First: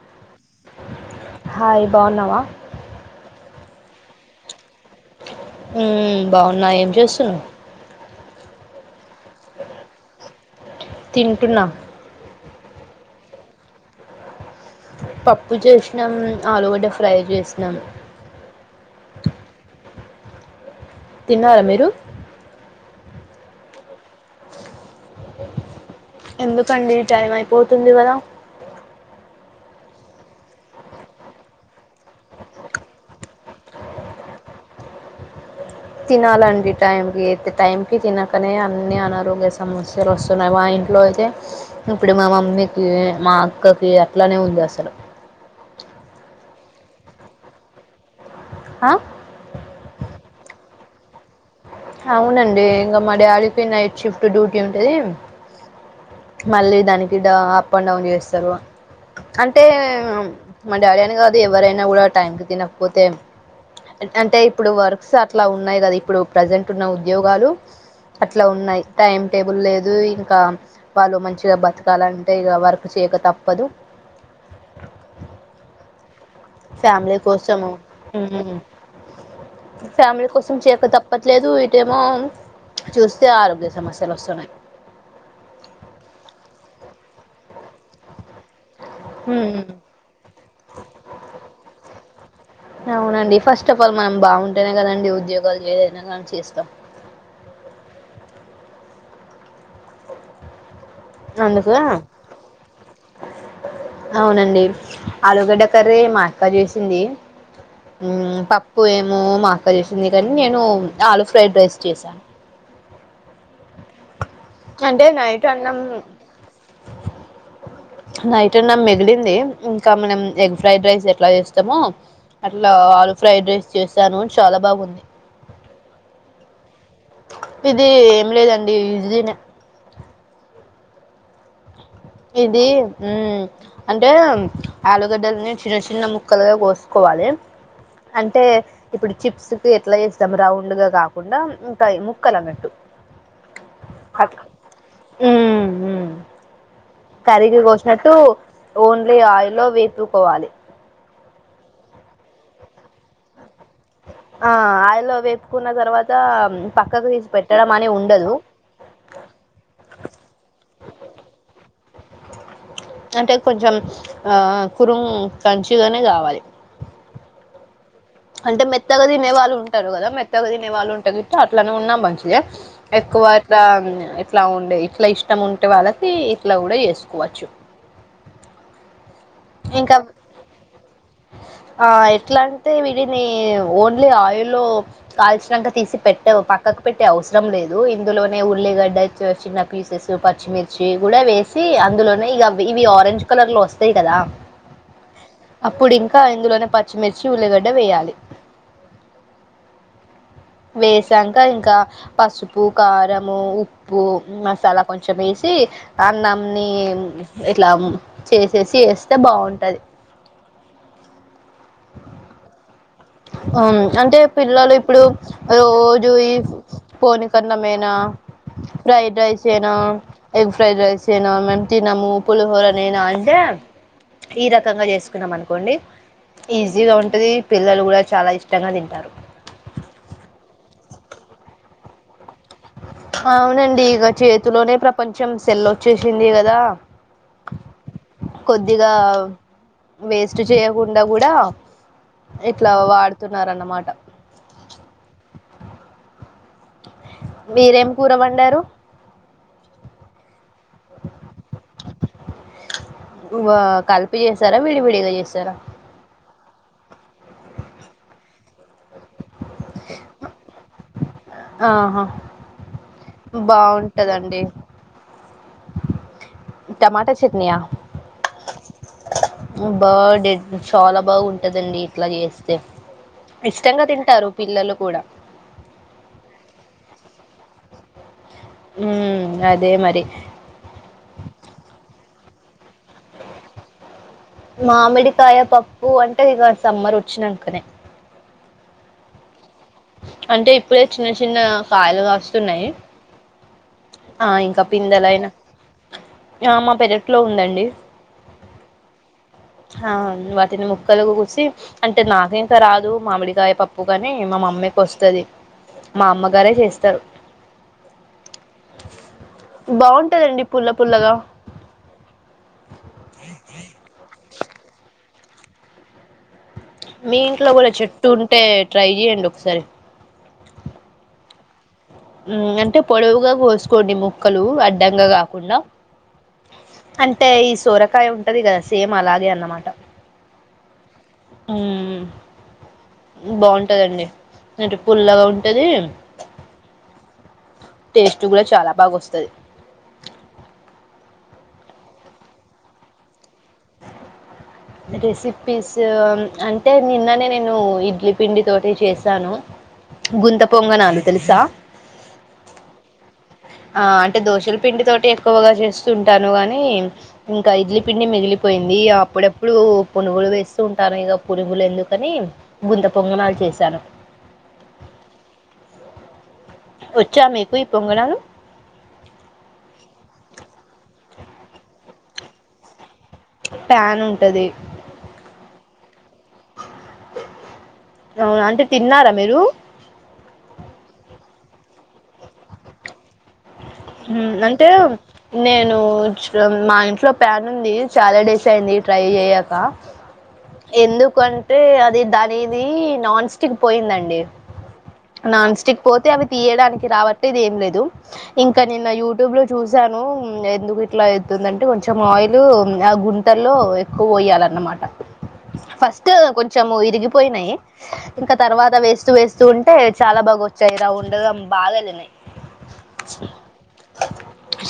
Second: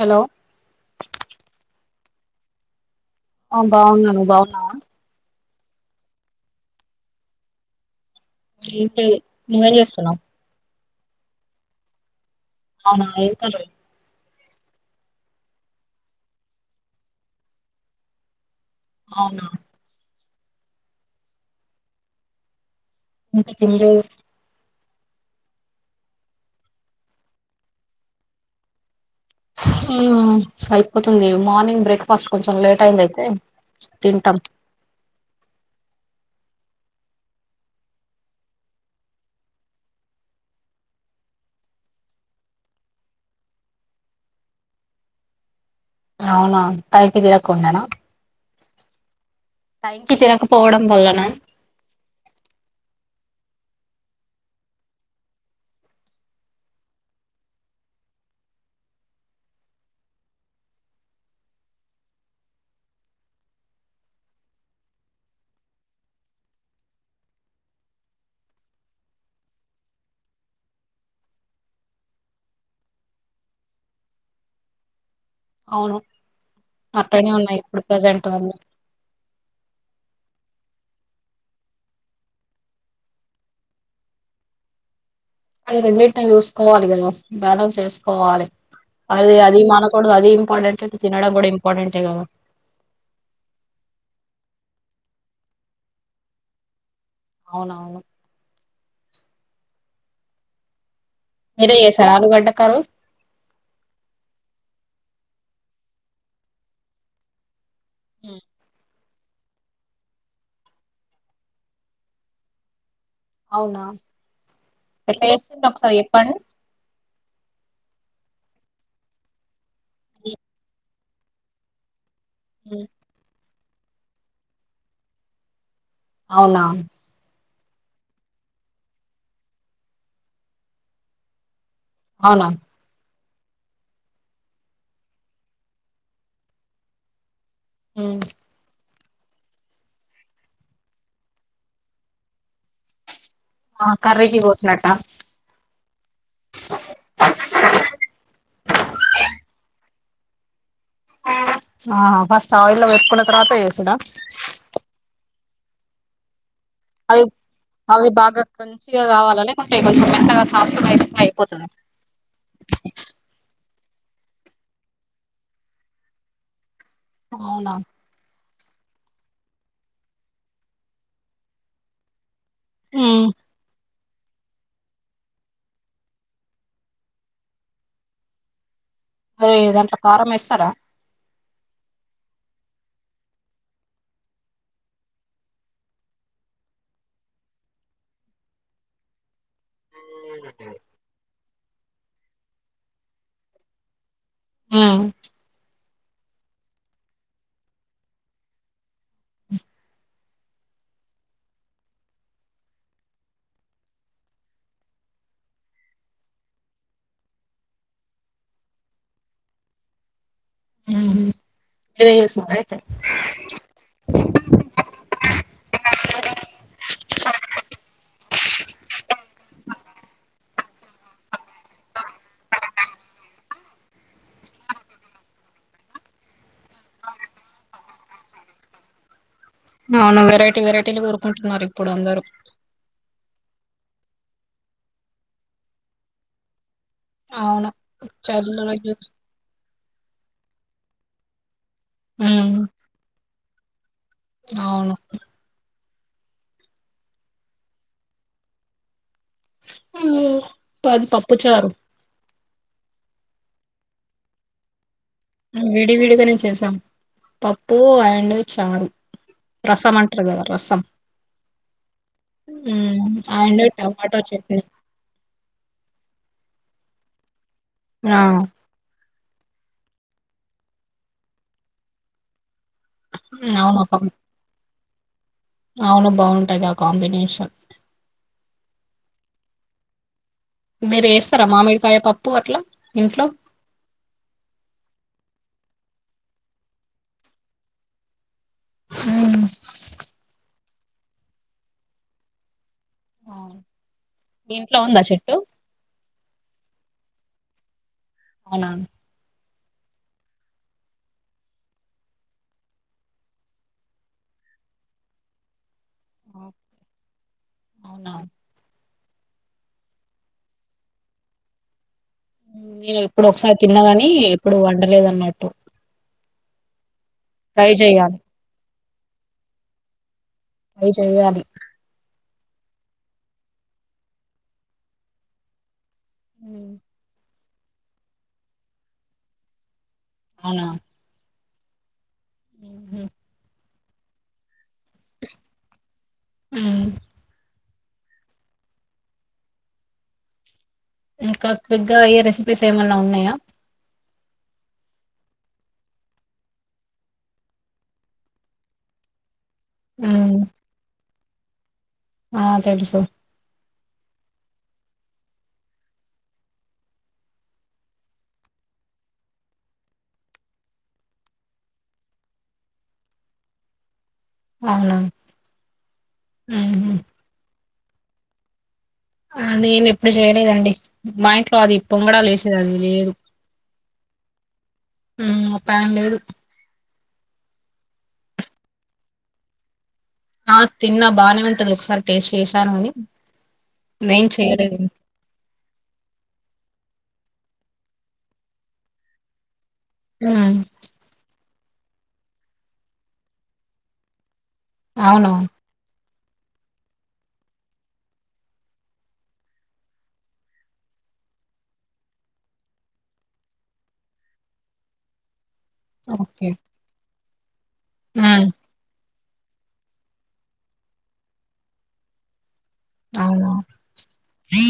Hello బావున్నావా ఆ బావున్నా నువ్ బావున్నావా ఉమ్మ్ బావున్నా ఏం చేస్తున్ ఏంటి నువ్వేం చేస్తున్నావ్ తింటున్నా అవునా ఏ కలర్ పప్పు చేసినాం ఆలుగడ్డ ఫ్రై చేసినాం అవునా తిన్నారా మీరు ఇంక తిన్లేదు ఎందుకండి టైం ఐపోతుంది గదా ఊ అయిపోతుంది మార్నింగ్ బ్రేక్ఫాస్ట్ కొంచెం లేట్ అయింది అయితే తింటం తినాలండి టైంకి టైంకి తినకనే అన్ని అనారోగ్య సమస్యలు ఓస్తున్నాయి మా ఇంట్లో అయితే ఇప్పుడు మా మమ్మీకి మా అక్కకి అట్లానే ఉంది అసలు అవునా టై కి తినకుండనా అ టైంకి తినక పోవడం వల్లనా అవునండి ఇంగ మా డాడీకి నైట్ షిఫ్ట్ డ్యూటీ ఉంటది మళ్ళీ దానికీడ అప్ అండ్ డౌన్ చేస్తారు అంటే మా డాడీ అని కాదు ఎవరైనా కూడా టైం కి తినకపోతే అంటే ఇప్పుడు వర్క్స్ అట్లా ఉన్నాయి కదా ఇప్పుడు ప్రజెంట్ ఉన్న ఉద్యోగాలు అట్ల ఉన్నయి టైం టేబుల్ లేదు ఇంకా వాళ్ళు మంచిగా బతకాలంటే ఇగ వర్క్ చేయక తప్పదు అను ఫ్యామిలీ కోసము అన్ని ఊమ్మ్ క తప్పట్లేదు ఇటేమో చూస్తే ఆరోగ్య సమస్యలు వస్తున్నాయి అది రెండెట్ట జూసుకోవాలి గద బ్యాలన్స్ చేసుకోవాలి అది ఉమ్, అది మానకూడదు అది [unintelligible] తినడము గుడా ఇంపార్టెంట్ గద అవునండి ఫస్ట్ ఆఫ్ ఆల్ మనం బావుంటేనే గదండి ఉద్యోగాలు ఏదైనా గానీ చేస్తా అవునవును అందుకు మీరే చేసారా ఆలుగడ్డ కర్రీ అవునండీ ఆలుగడ్డ కర్రీ ఎ మా అక్క జెసింది ఊం పప్పు ఏం మో మా అక్క చేసింది కనీ నేను ఆలు ఫ్రైడ్ రైస్ చేశాను అవునా అంటే ఎట్ల నైట్ ఎసిండ్రు అన్నం ఒకసారి జెప్పండి నైట్ అన్నం మిగిలింది ఇంకా మనం ఎగ్ ఫ్రైడ్ రైస్ ఎ ట్లా జెస్తమొ అట్లా ఆలు ఫ్రైడ్ రైస్ చేశాను చాల బాగుంది అవునా ఇది ఏం లేదండి ఈజీనే అవునా ఇది ఉమ్ అంటే ఆలుగడ్డల్ని చిన్న చిన్న ముక్కలుగా గోసుకోవాలే అంటే ఇప్పుడు చిప్స్ కు ఎట్లా చేస్తాం రౌండ్ గా కాకుండా ఇంక ముక్కలు అన్నట్టు ఆ కర్రీకీ అట్లా కోసినట్టా కరిీకి కోసినట్టు ఓన్లీ ఆ ఆయిల్లో వేపుకోవాలి ఆ ఫస్ట్ ఆయిల్లో వేపుకున్న తరువాత ఏసు ఆ ఆయిల్లో వేప్ కున్న తర్వాత మ్ అవి అవి బాగా క్రంచిగా కావాల లేకుంటే కొంచెం మెత్తగా సాఫ్ట్ గా అయిపో అయిపోతద అంటే కొంచెం ఆ కురుం కంచిగనే కావాలి అవునా అంటే మెత్తగా తినే వాళ్ళు ఉంటారు కదా మెత్తగా తినే వాళ్ళు ఉంటే గిట్ల అట్లనే ఉన్నా మంచి ఏ ఎక్కువయితా ఎట్లా ఉండే ఇట్ల ఇష్టం ఉంటే వాళ్ళకి ఇట్లా కూడా చేసుకోవచ్చు మరి ఇంకా దాంట్లో కారం వేస్తారా ఆ ఎట్లా అం టే వీటిని ఓన్లీ ఆయిల్లో కాల్చినంక తీసి పెట్టవు పక్కకు పెట్టే అవసరం లేదు ఇందులోనే ఉల్లిగడ్డచ్చ చిన్న పీసెస్సు పచ్చిమిర్చి కూడా వేస్ సీ అందులోనే ఇగ అవి ఇవి ఆరెంజ్ కలర్ లో వస్తాయి కదా ఊ ఇప్పుడు ఇంకా ఇందులోనే పచ్చిమిర్చి ఉల్లిగడ్డ వేయాలి [unintelligible] వేసాక ఇంకా పసుపు కారాము ఉప్పు మసాలా కొంచెం వేసి అన్నంని ఇట్లా చేసేసి వేస్ తే బావుంటది మీరే చేసినారా అయితే అంటే పిల్లలు పోని కన్నమేనా ఫ్రైడ్ రైస్ చేయినా ఎగ్ ఫ్రైడ్ రైస్ చేయినా మేము తినము పులిహోరనైనా అంటే ఈ రకంగా జేసుకున్నాం అనుకోండి ఈజీగా ఉంటది పె పిల్లలు గూడా చాలా ఇష్టంగా తింటారు అవును వెరైటీ వెరైటీలు కోరుకుంటున్నారు ఇప్పుడు అందరూ అవునండి ఇగో చేతిలోనే ప్రపంచం సెల్ వచ్చేసింది కదా అవును చదు కొద్దిగా వేస్ట్ చేయకుండా కూడా ఇట్లా వాడుతున్నారన్న మా మాట అవును మీరేం కూరవండారు ఊ మాది పప్పు చారు వా కలిపి జేసారా విడివిడిగా చే విడి విడిగానే చేశాం పప్పు అండ్ చారు రసం అంటారు గదా రసం ఆహా ఊ అండ్ టమాటో బాగుంటదండి చట్నీ టమాటా చట్నీయా నా బా డెడ్ చాలా బాగుంటదండి ఇట్లా చేస్తే అవును ఇష్టంగా తింటారు పిల్లలు కూడా అవును బావుంటది ఆ కాంబినేషన్ ఉ అదే మరి మీరు ఏస్తార మామిడికాయ పప్పు అట్లా ఇంట్లో మామిడికాయ పప్పు అంటే ఇక సమ్మర్ వచ్చినంకనే ఉమ అంటే ఇప్పుడే చిన్న చిన్న కాయలు కాస్తున్నాయి ఆ మీ ఇంకా ఇంట్లో ఉందా పిందెలయిన చెట్టు ఆ మా పెరట్లో ఉందండి అవునా ఆ వాటిని ముక్కలు గోసి అంటే నాక ఇంకా రాదు మామిడికాయ పప్పు కాని మా మమ్మీకి వస్తది మ అమ్మగారే జేస్తారు అవునా బాగుంటదండి పుల్ల పుల్లగా నేను ఇప్పుడు ఒకసారి తిన్నా గని ఎప్పుడు వండలేదన్నట్టు మీ ఇంట్లో గూడా చెట్టు ఉంటే ట్రై జేయండి ఒకసారి ట్రై చెయ్యాలి. ఊ అంటే పొడవుగా కోసుకోండి ముక్కలు అడ్డంగా కాకుండా. అంటే ఇస్ సోరకాయ ఉంటది గదా, సేమ్ అలాగే అన్నమాట. అవునా హ్మ్ బాగుంట్ ట్టదండి. అంటే పుల్లగా ఉంటదీ. టేస్ట్ గూడా చాలా బాగొస్తది. ఇంకా క్విక్గా అయ్యే రెసిపీస్ ఏమన్నా ఉన్నాయా. రెసిపీస్ ఆ అంటే నిన్ననే నేనూ ఇడ్లీ పిండి తోటి చేసాను. గుంత పొంగనాలు. తెలుసా ఆ తెలుసు. ఆ అంటే దోశల పిండి తోటి ఎక్కువగా చేస్తుంటాను గానీ, ఇంకా ఇడ్లీ పిండి మిగిలిపోయిందీ అప్పుడప్పుడూ పునుగులు వేస్తూ ఉంటాను ఇగ పునుగులు ఎందుకనీ గుంత పొంగనాలు చేసాను. అవునా ఒచ్చా మీకు ఇ పొంగనాలు ఆ నేను ఎప్పుడు చేయలేదండి మా ఇంట్లో అది పొంగడాలు ఏసేది అది లేదు. ప్యాన్ ఉంటది. మ్మ్, ఆ ప్యాన్ లేదు అవును అంటే తిన్నారా మీరు ఆ తిన్నా బానే ఉంటది ఒకసారి టేస్ట్ చేసాను గాని హు అంటే నేనూ మా ఇంట్లో ప్యాన్ ఉందీ చాలా డేస్ అయింది ట్రై చెయ్యకా. మ్మ్ ఎందుకం అంటే అది దానిదీ నాన్ స్టిక్ పోయిందండి. అవును నాన్స్టిక్ పోతే అవి తియ్యడానికి రాబట్టి ఇది ఏం లేదు. ఇంకా నిన్న యూట్యూబ్లో చూశానూ. ఎందుకు ఇట్లా అయితుందంటే కొంచెం ఆయిలూ ఆ గుంటల్లో ఎక్కువ పొయ్యాలన్నమాట. ఫస్టా ఓకే కొంచము ఇరిగి పొయినయి ఇంక మ్మ్ తర్వాత వేస్ట్ వేస్ స్తూంటే చాలా బాగా వచ్చాయి రౌండగా బాగా ఎల్లినయ్ అవును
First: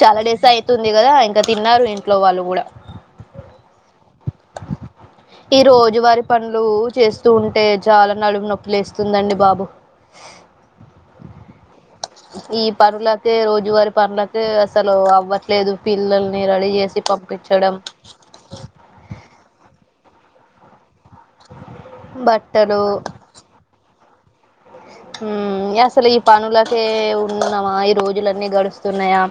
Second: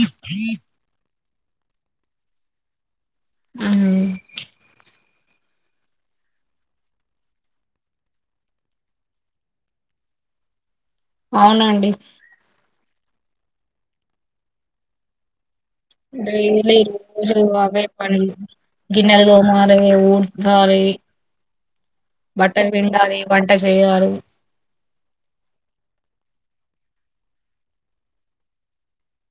చాలా డేస్ అయితుంది గదా ఇంక్ క తిన్నారు ఇంట్లో వాళ్ళు గూడా. ఊహు ఈ రోజువారి పనులు చేస్తూ ఉంటే చాలా నలువు నొప్పులే వేస్తుందండి బాబు అవునండి ఈ పనులకే రోజువారి పనులకే అసలు అవ్వట్లేదు పిల్లల్ని రెడీ డైలీ చేసి రోజు పంపించడం అప గిన్నెలు గో మార ఊ సరి బట్టర్ బట్టలు విడాల వంట చెయాల అసలు ఈ పనులకే ఉంన్నామా ఈ రోజులన్నీ గడుస్తున్నాయా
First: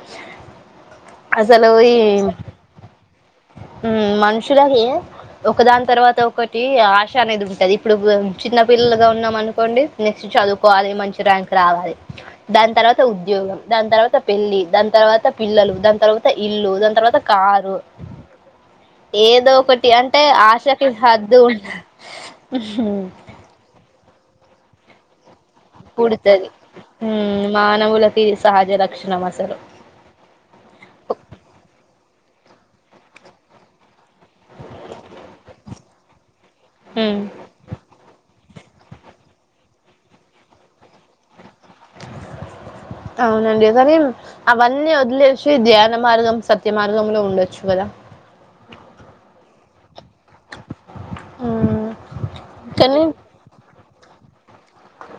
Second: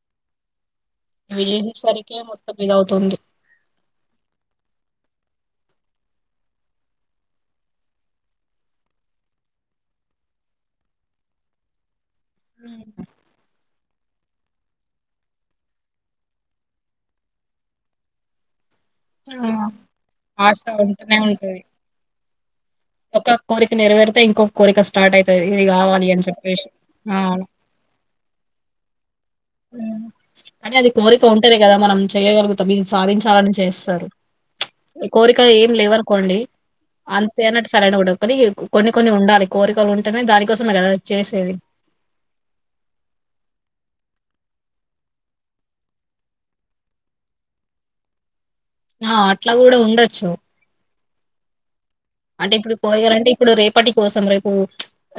ఇవి అసలు ఈ చేసేసరికి మొత్తం ఇద అవుతుంది మనుషులకి ఒక దాని తర్వాత ఒకటి ఆశ అనేది ఉంటది ఇప్పుడు చిన్న పిల్లలుగా ఉన్నాం అనుకోండి నెక్స్ట్ చదువుకోవాలి మంచి ర్యాంక్ రావాలి దాని తర్వాత ఉద్యోగం దాని తర్వాత పెళ్లి దాని తర్వాత పిల్లలు దాని తర్వాత ఇల్లు దాని తర్వాత కారు ఏదో ఒకటి అంటే ఆశ ఆశకి ఉంటూనే హద్దు ఉంటది ఉంట ఒక కోరిక నరవేరుత ఇంకోరిక స్రార్ట్ అయితే ఇది కావాలి అని పుడుతది. చెప్పేసి హ్మ్. మానవులకి ఇది సహజ లక్షణం అసలు. అంటే అది కోరిక ఉంటనే కదా మనం చెయ్యగలుగుతా మీది సాధించాలని చేస్తారు ఈ కోరిక ఏం లేవనుకోండి హ్మ్. అంతేన కని కొన్ని కొన్ని ఉండాలి కోరికలు ఉంటేనే దానికోసందా వచ్చసేది అవునండి కానీ అవన్నీ వదిలేసి ధ్యాన మార్గం సత్య మార్గంలో ఉండొచ్చు కదా ఆ అట్లా కూడా ఉండొచ్చు ఆ అంటే ఇప్పుడు పోయగారుంటే ఇప్పుడు రేపటి కోసం రేపు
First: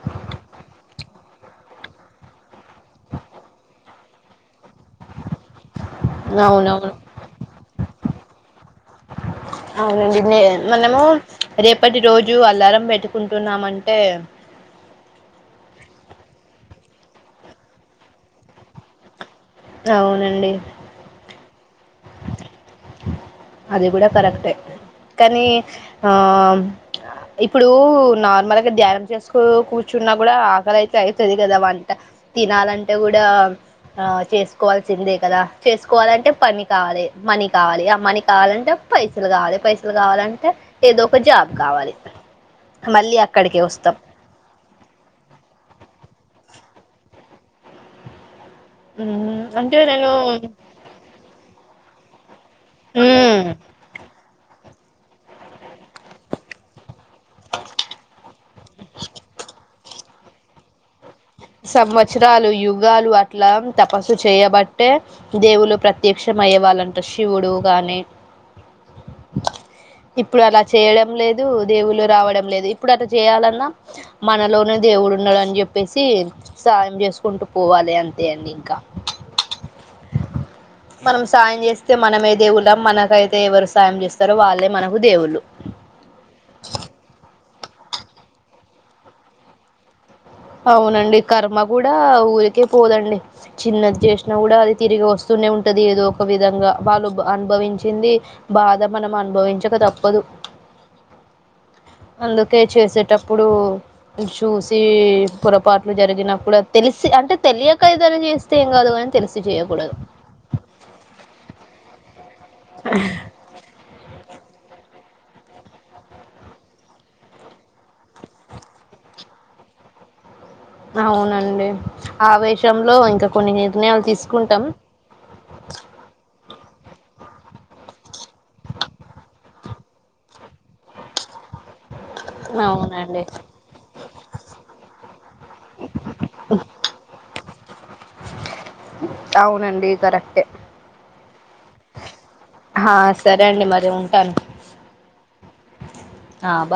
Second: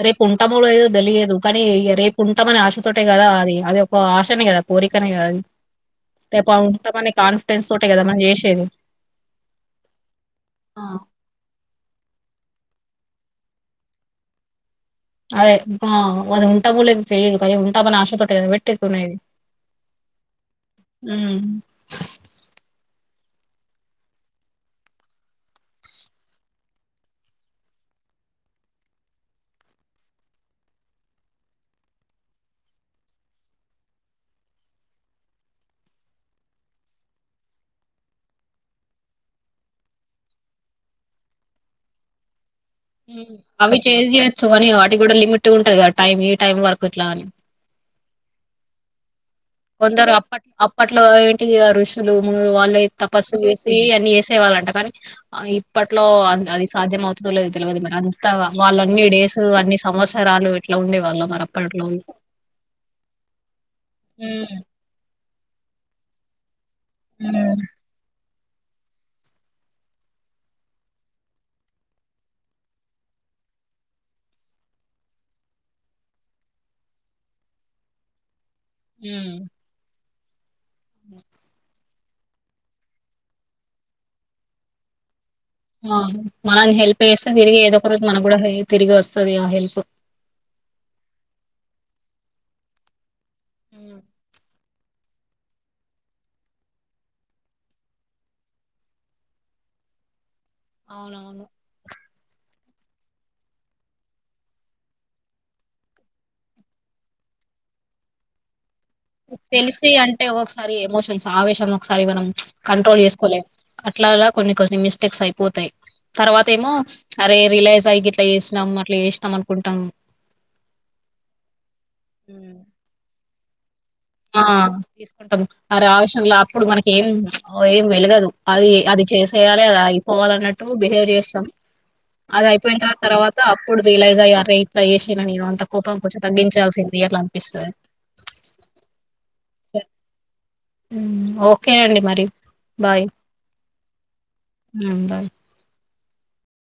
రేపు ఉంటాము లేదో తెలియదు కానీ రేపు ఉంటామని ఆశతోటే కదా అది అది ఒక ఆశనే కదా కోరికనే కదిపు అవునవును ఉంటామని కాన్ఫిడెన్స్ తోట కదా మని చేసేది ఇప్పటి రోజు అలారం పెట్టుకుంటున్నామంటే లేది తెలియదు కదే ఉంటామని ఆశ తట్టే పెట్టుక్కునేది అవునండి అది కూడా కరెక్టే కానీ ఆ ఇప్పుడు నార్మల్గా ధ్యానం చేసుకో కూర్చున్నా కూడా ఆకలి అయితే అయితది కదా వంట తినాలంటే కూడా ఆ చేసుకోవాల్సిందే కదా చేసుకోవాలంటే పని కావాలి మనీ కావాలి ఆ మనీ కావాలంటే పైసలు కావాలి పైసలు కావాలంటే ఏదో ఒక జాబ్ కావాలి మళ్ళీ అక్కడికే అవి వస్తాం చేసియచ్చు కానీ వాటి కూడా లిమిట్ ఉంటది టైమ్ ఈ టైమ్ వరకు ఇట్లా అని ఉహు కొందరు అప్పట్ అప్పట్లో ఏంటిది ఋషి షులు వాళ్ళు తపస్సు ఉమ్ చేసి అన్ని చేసి తేవాలంట కానీ ఇప్పట్లో అది సాధ్యమవు తదో లేదో తెల్వది మరి అంతా వాళ్ళన్ని డేస్ అన్ని సంవత్సరాలు ఇట్ల ఉండే వాళ్ళం సంవత్సరాలు యుగాలు అట్లా తపస్సు ఉమ్. చేయబట్టే దేవుళ్ళు ప్రత్యక్షం అయ్యే వాళ్ళన్ అంత శివుడు గానీ ఇప్పుడు అలా చేయడం లేదు దేవులు రావడం లేదు. ఇప్పుడు అట్ల చేయాలన్నా మనలోనే దేవుడు ఉన్నడని చెప్పేసి సాయం చేస్కుంటూ పోవాలె అంతే అండి. ఇంకా హ్ మనం సాయం చేస్ తే మనమే దేవుళ్ళం మనకైతే ఎవరు సాయం చేస్తారో వాళ్ళే మనకు దేవుళ్ళు. ఆ మనం హెల్ప్ చేస్తే తిరిగి ఏదో ఒక రోజు మనక్ గుడా తిరిగి వస్తది ఆ హెల్ప్ అవునండి కర్మ కూడా ఊరికే పోదండి. చిన్నది చేసినా కూడా అది తిరిగి వస్తూనే ఉంటది ఏదో ఒక విధంగా వాళ్ళు అనుభవించింది బాధ మనం అనుభవించక తప్పదు. అవునవును తే చేసేటప్పుడు చూసీ పొరపాట్లు జరిగినప్పు అద్ తెల్సి అంటే తెలియక ఏదన్న చేస్తే కాదు కానీ తెలిసి తెల్సి చేయకూడదు అంటే ఒకోసారి ఎమోషన్స్ ఆవేశం ఒకసారి మనం కంట్రోల్ చేస్కోలేం అట్ల అలా కొన్ని కొన్ని మిస్టేక్స్ అయిపోతయి. తర్వాత ఏమో అరే రిలైజ్ గిట్ల చేసినం అట్లా చేసినం అనుకుంటాం. అవునండి ఆవేశంలో ఇంకా [unintelligible] ఆ తీసుకుంటాం తీస్కుంటం అరే ఆవేషయంల అప్పుడు మనకి ఏం ఏం వెలగదు అది అది చేసేయాలె అది అయిపోవాలన్నట్ టు బిహేవ్ చేస్తాం. అది అయిపోయిన తర్ అవునండి తర్వాత అప్పుడు రిలైజ్ అరే ఇట్లా చేసిన నేను అంత కోపం కొంచెం తగ్గించాల్సింది అట్ల అనిపిస్తది. అవునండి కరెక్టే ఓకే అండి మరి హ బాయ్ సరే అండి మ ఉంటాను బాయ్ ఆ